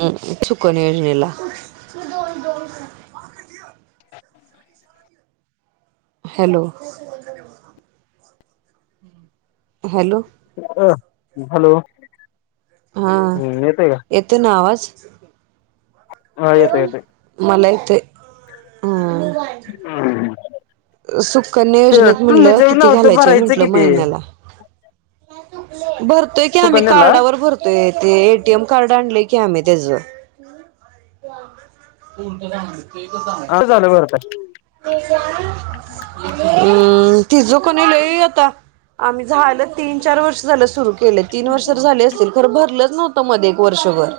हम्. सुकूल योजनेला. ती दोन- दोन कराय [inaudible] हॅलो. [unintelligible] हॅलो. हं. हॅलो. हा. हम्म येतोय का येत ना आवाज? हा, येत येतय. मला येतोय हा हं. सुकन्या योजनेत म्हणलं, किती नव्हतं घालायचंय भरायचं कि म्हंटलं ते महिन्याला. भरतोय की आम्ही. सुकन्याला कार्डावर भर ते. ते ए टी एम कार्ड आणलय की, आम्ही तेज. [inaudible] कोणतं जाणारयत? ते तर सांगा. हा झालं बर काय. [inaudible] हम्. तिज कणी लय आता आम्ही झालं, तीन- चार वर्ष झालं, सुरू क केले. तीन वर्ष तर झाले असतील. खर भरलंच नव्हतं, मध्ये एक वर्षभर.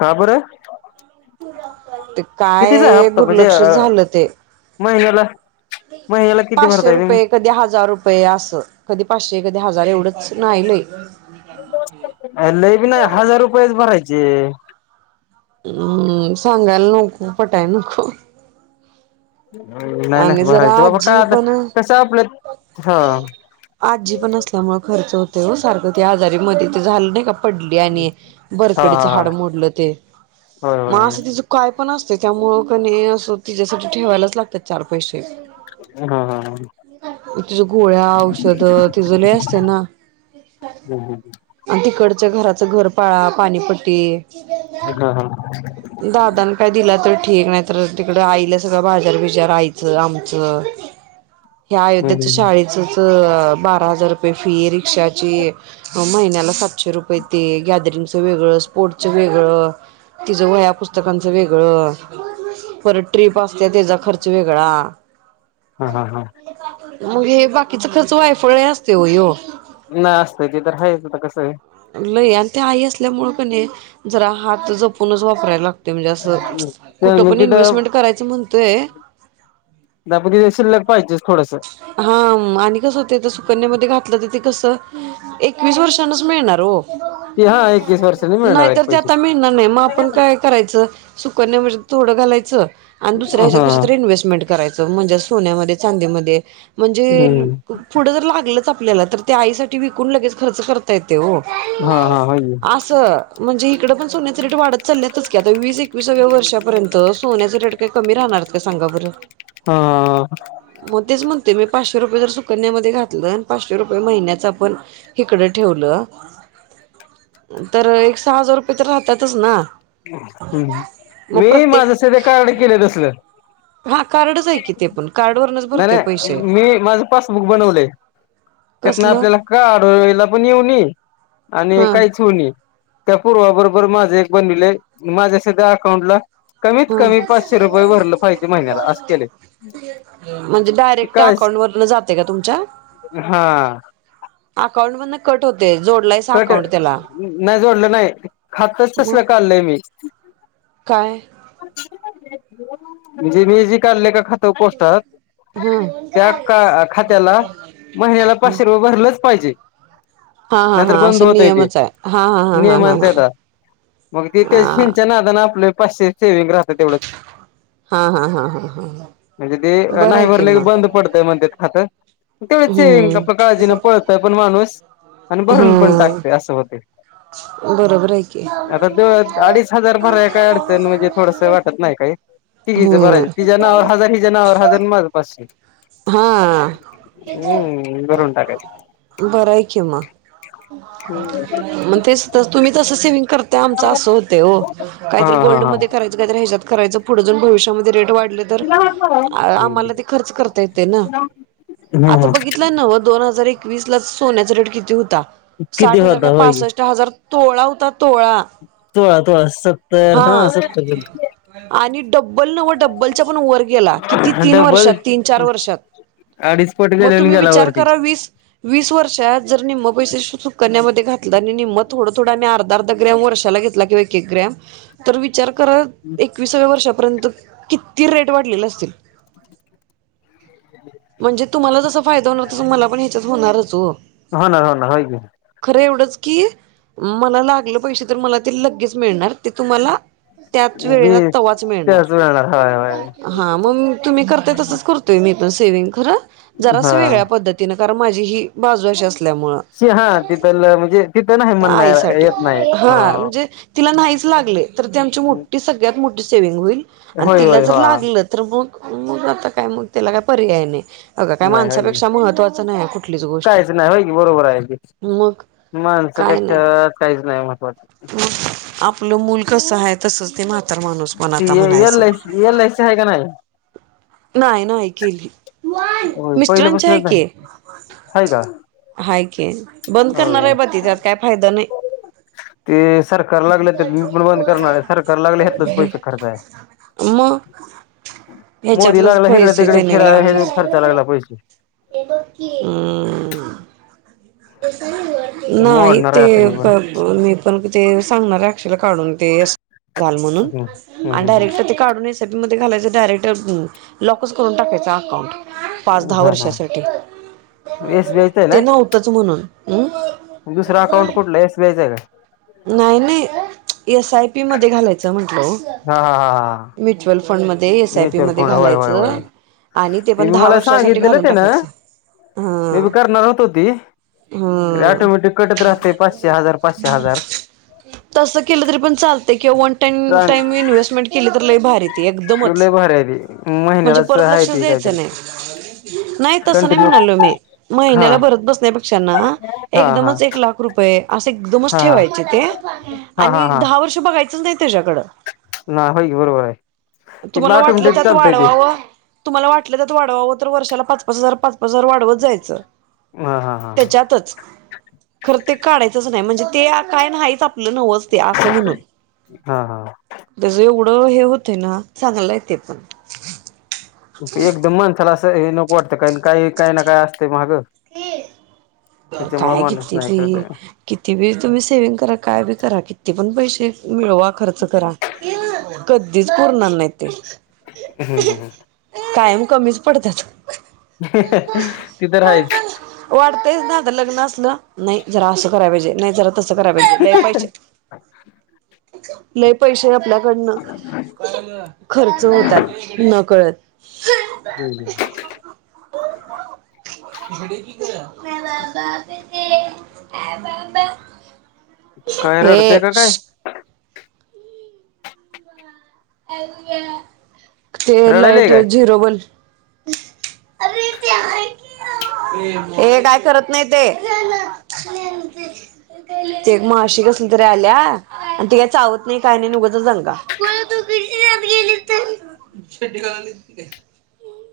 का बरं? [unintelligible] कितीचा काय हप्ता म्हणजे दुर्लक्ष अ झालं ते, महिन्याला महिन्याला किती पाचशे भरताय रुपये कधी हजार रुपये अस, कधी पाचशे कधी हजार एवढंच नाही लई लई बी नाही हजार रुपयच भरायचे. हम्म सांगायला नको पटाय नको नाही आणि नाही जरा भरायच बाबा, आजी काय आता पण कसे आपल्यात हं आजी पण असल्यामुळ खर्च होतोय वो सारखं त्या आजारी मध्ये ते झालं नाही का पडली आणि हा बरकडीच हा हाड मोडलं ते, होय म होय अस तीच काय पण असतयं त्यामुंळ कणी असं तिच्यासाठी ठेवायलाच लागतात चार पैशे. होय हा हा हा तिच घोळ्या, औषध तिज लई असतयं ना हम् हम आणि तिकडच्या घराच घरपाळा, पाणीपट्टी हा दादान काय दिला तर ठीक, नाही तर तिकडं आईला सगळं बाजार बी रायचं, आमचं हे अयोध्येचं शाळेच तर बारा हजार रुपये फी रिक्षाची महिन्याला सातशे रुपये ते, गॅदरिंगचं वेगळं स्पोर्टचं वेगळं तिज वह्या पुस्तकांचं वेगळं, परत ट्रीप असतीया त्येजा ख चं वेगळा हा हा हा मग हे बाकीचं खर्च वायफळे असततोय वो ह्यो नाही असतंय ते तर हायच होता कसंय लई आणि त्या आई असल्यामुळं कणी, जरा हात जपूनच वापरायला लाग ते म्हणजे असं, आहे ते कुठं मग पण इन्व्हेस्टमेंट तिथं करायचं म्हणतोय [unintelligible] शिल्लक पाहिजे थोडसं हा आणि कसं होतंय ते सुकन्यामध्ये घातलं तर तेे कसं एकवीस वर्षानच मिळणार वो ती हा एकवीस वर्षांनी मिळणार आहेत नाहीतर ते पैसे आता मिळणार नाही, मग आपण काय करायचं सुकन्या म्हजे थोडं घालायचं आणि दुसऱ्या हेज्यात हा कशात तरी इन्हेस्टमेंट करायचं म्हणजे सोन्यामध्ये, चांदीमध्ये म्हणजे हम्म पुढं जर लागलच आपल्याला तर ते आईसाठी विकून लगेच खर्च करता येतयं वो हा हा हाय यो असं म्हणजे इकड पण सोन्याच रेट वाढत चाल्यातच की आता वीस एकविसाव्या वर्षापर्यंत सोन्याचं रेट ते कमी राहणार आहेत काय सांगा बरं हां म तेच म्हणतोय मी, पाचशे रुपये जर सुकन्यामध्ये घातलं पाचशे रुपये महिन्याच आपण इकडं ठेवलं, तर एक सहा हजार रुपये तर राहतातच ना. हम्म मग मी माझ प्रत्येक सध्या कार्ड केलयं तसलं हा कार्डच हाय की ते पण कार्ड वरनच नाय, भरतोय नाय पैसे मी माझ पासबुक बनवलंय त्यातनं कसलं आपल्याला काढायला पण येऊनी आणि हा कायच होऊनी त्या पूर्वा बरोबर माझं एक बनिवलंय, माझ्या सध्या अकाउंटला कमीत कमी हा, पाचशे रुपये भरलं पाहिजे महिन्याला असं केलंय म्हणजे डायरेक्ट अकाउंटवरण जातय का तुमच्या? हां अकाउंट मधन कट होतंय, जोडलायसा कट अकाउंट त्येला नाही जोडल नाही खातच तसल कालय मी काय म्हणजे मी जे काडलय काय खात पोस्टात हा त्या खात्याला महिन्याला पाचशे रुपये भरलंच पाहिजे हा हा नाहीतर हा बंद असं होतय ते नियमच आहे हा हा हा नियम हाय हा ना हा हा हा त्याचा च्या नादं आपले पाचशे सेविंग राहतात तेवढंच हा हा हा हा हा म्हणजे ते बरं आहे नाही कि भरले की मग बंद पडतय म्हणतात खात तेवढाच हे हम्म आपल काळजीने पळतोय पण माणूस आणि भरून पण हम्म टाकतोय अस होतय बरोबर आहे की. आता अडीच हजार भराय काय अडचण म्हणजे थोडस वाटत नाही काही तिघीच हम्म. बरायच तिझ नावाव हजार हिज्या नावाव हजार अन माझ पाचशे हा. हू बरून टाकायची बर आहे कि म टाकायचं मग ते च तुम्ही तस सेविंग ते आमं असं होतेय ओ हा काहीतरी हा हा गोल्डमध्ये करायचं काहीतरी ह्याच्यात करायचं पुढे जाऊन भविष्यामध्ये रेट वाढतर तर हम्म. आम्हाला ते खर्च करता होना हा आता हा बघितला नव दोन हजार एकवीस ला सोन्याचा रेट किती होता किती साठ हजार होता का होय पासष्ट हजार तोळा होता तोळा तोळा तोळा सत्तर हा सत्तर सतर आणि डब्बल नव्ह डब्बलच्या पण वर गेला किती तीन वर्षात तीन चार वर्षात अडीचपट मग गेल्यान तुम्ही गेला विचार वरती करा वीस वीस वर्षांत जर निम्म पैसे सुकन्या मध्ये घातल आणि निम्म थोड थोड आम्ही- अर्ध अर्ध ग्रम वर्षाला घेतला किंवा एक एक ग्रम विचार करा एक दा विसाव्या वर्षापर्यंत किती रेट वाढलेले असतील म्हणजे तुम्हाला जस फायदा होणार तस मला पण ह्याच्यात होणारच ओ ह ना ह ना हाय की खर एवढंच की मला लागल पैसे तर मला ते लगेच मिळणार ते तुम्हाला त्याच वेळेला मी तवाच मिळणार त्याच वेळेला होय होय हा मग तुम्ही करताय तसच करतोय मी सेविग रं जरास हा. वेगळ्या पद्धतीनं तिनं कारण माझी ही बाजू अशी असल्यामुळ शि हा तिथंल म्हणजे तिथं नाही म्हणाय आईसाठी येत नाही हा म्हणजे तिला नाहीच लागले तर ती आमची मोठी सगळ्यात मोठी सेविंग होईल आणि होय तिला होय जर हा लागल तर मग मग आता काय मग त्याला काय पर्याय नाही अगं काय नाही होय माणसापेक्षा महत्त्वाच नाही कुठलीच गोष्ट काहीच नाही होय की बरोबर आहे की. मग काय नाही. माणसापेक्षा काहीच नाही महत्त्वाचं आपल मूल कस आहे तसंच ते म्हातार माणूस पण आता म्हणायच रिएल लाईफ आहे का नाही नाही नाही केली हो पहिल्या मिस्टरांची आहे पासानच नाही की केली आहे का हाय की क बंद करणार होय. आहे ब तिच्यात काय फायदा नाही ते सरकार लागले मी पण बंद करणार आहे सरकार लागलंतच पैसे खचाया आहे मग मोदी ह्याच्यातलंच लागला हिकडे पैसे तिकडे फिरायला खर्चा लागला पैसे ये बोल की नाही मोडणार ते आहे आता मी पण मी पण ते सांगणार अक्षाला काढून ते घाल म्हणून हम्म. हम्म आणि हम्म डायरेक्ट ते काढून एस आय बीमध्ये घालायच डायरेक्ट लॉकच करून टाकायचा अकाउंट पाच दहा हम्म हा वर्षासाठी, हा एसबीआयचं ते नव्हतच म्हणून हम्म. दुसरं अकाउंट कुठलय एस बी आय च आहे का? नाही नाही एस आय पी मध्ये घालायचं म्हंटल. ओ. का हा हा हा हा म्युचुअल फंडमध्ये दे एस आय पी म्युच्युअल मध्ये फंड होय होय होय घालायचं आणि ते पण मी दहा मला वर्षासाठी सांगितलेलं घालून ते ना टाकायचं. मी बी हा करणार होतो ती. तरी हा ऑटोमॅटिक कटत राहते पाचशे हजार पाचशे हजार तसं केलं तरी पण चालतय किंवा वन टाइम चांग टाइम इन्व्हेस्टमेंट केली तर लय भारी ते एकदमच लय भारी आहे ती म्हणजे महिन्यालाच परत आहे लक्षच ती द्यायचं काहीतरी नाही. नाही तस नाही कंटिन्यू म्हणालो मी, हा महिन्याला भरत बसण्यापेक्षा ना हा हा हा एकदमच एक लाख रुपये असं एकदमच हा ठेवायचे ते हा हा आणि एक हा दहा वर्ष बघायचंच नाही त्याच्याकडं ना होय की बरोबर आहे ते तुम्हाला वाटलं ऑटोमॅटिक त्यात चालतंय ते वाढवावं तुम्हाला वाटलं त्यात वाढवावं तर वर्षाला पाच पाच हजार पाच पाच हजार वा ढवत जायचं. हा हा हा हा त्याच्यातच खर ते काढायचंच नाही म्हणजे ते आ काय नाहीच आपलं नव्हच ते असं म्हणून हा हा त्याच एवढं हे होतंय ना चांगला आहे ते पण एकदम माणसाला असं हे नको वाटतं कारण काय काही काही ना काय असते मागं हे, त्याच्यामुळे काय [inaudible] माणूस नाही करत किती बी तुम्ही सेविंग करा काय बी करा किती पण पैसे मिळवा खर्च करा कधीच पुरणार नाही ते. हम्म हम्म हम्म. कायम कमीच पडतात. ती तर हायच. वाटतय ना आता लग्न असलं नाही जरा असं कराय पाहिजे नाही ज या करा पाहिजे लय पैसे, लय पैसे आहेत आपल्या पण खर्च होतात न कळत. हम्म. [unintelligible] काय रडतेय ए का काय ते रडायलय लाइट काय झिरोबल्ब अरे ते आहे ए काय करत नाही ते ते एक माशी कसली तरी आल्या आणि ती काय चावत नाही काय नाही आणि उगाचच दंगा [inaudible]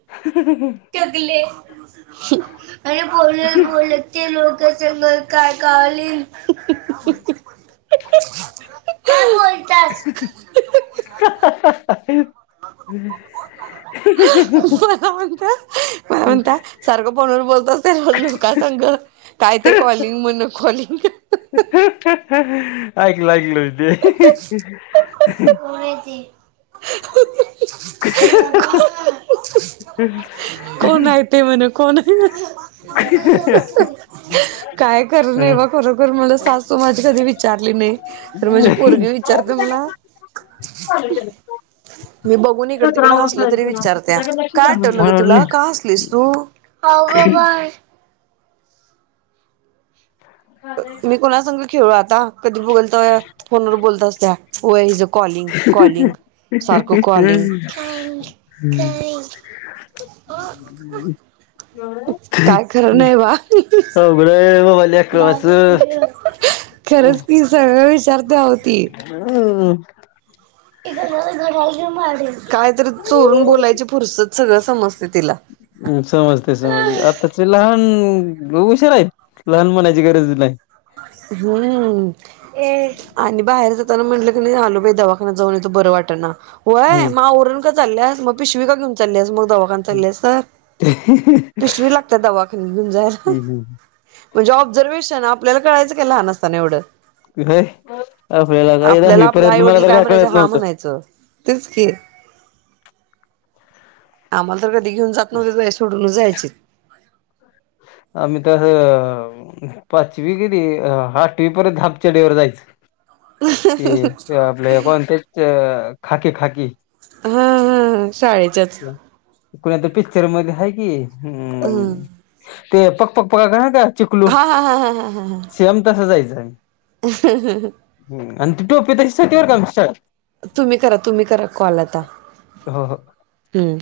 ह ते गले आणि बोलत बोलत ते लोक कसे मग काय [inaudible] ह काय हा बोलतास ह [unintelligible] मला म्हणता मला हम म्हणता सारखं फोनवर बोलतच ते लो का सांग काय ते कॉलिंग म्हण कॉलिंग ऐकलं ऐकल हो ते पुणेची [inaudible] [inaudible] तेे म्ह कोण आहे. काय खरं नाही बा खरोखर मला सासू माझी कधी विचारली नाही. तर म्हणजे पोरगी विचारते मला मी बघून इकड तिकड हसल तरी विचारत्या काय आठवलं ग तुला का हसलीस तू हो ग बाय मी कोणा संग खेळू आता कधी बोलतोय. फोनवर बोलत असत्या वय इज अ कॉलिंग कॉलिंग सारखं कॉलिंग हम् हम् [inaudible] काय खरं नाही बा अवघड आहे बाबा [inaudible] बा खरंच ती सगळं विचारते आहो ती हम कायतरी चोरून बोलायची फुरसत सगळं समजतं तिला हम समजते समजते आताचे लहान हुशार आहे लहान म्हणायची गरज नाही. हंम्म आणि बाहेर जाताना म्हंटलं की नाही आलो बाई दवाखाना जाऊन येतो बरं वाटत ना? होय हं मा आवरूण का चालल्यास मग पिशवीका घेवून चालल्यास मग दवा दकान चालल्यास तर हं पिशवी लागत्या दवाखान्यात घेऊन जायला. हं म्हणजे ऑब्झर्वेशन आपल्याला कळायचं काय लहान असताना एवढं व्हय काय आपल्याला दहावी आपलं पर्यंत मला आईवडील तर काय म्हणायचं कळत हा नव्हतं. म्हणायचं तेच की आम्हाला तर कधी घेऊन जात नव्हते दरवेळेस सोडूनच जायचे. आम्ही तर हं हं पाचवी किधी आठवी परत हाप चडीवर जायचं ते आपले कोण त्या तेच खाकी खाकी हं हं हं शाळेच्याच कुण्या तरी पिक्चर मध्ये हाय कि हम्म ते पक पक पकाक नाही का चिखलू हा हा हा हा शेम तसा जायचा मी हं हं हं आणि ती टोपी तशीचं होती बर का आमच्या शाळेत तुम्ही करा तुम्ही करा कॉल आता हो हो. हम्म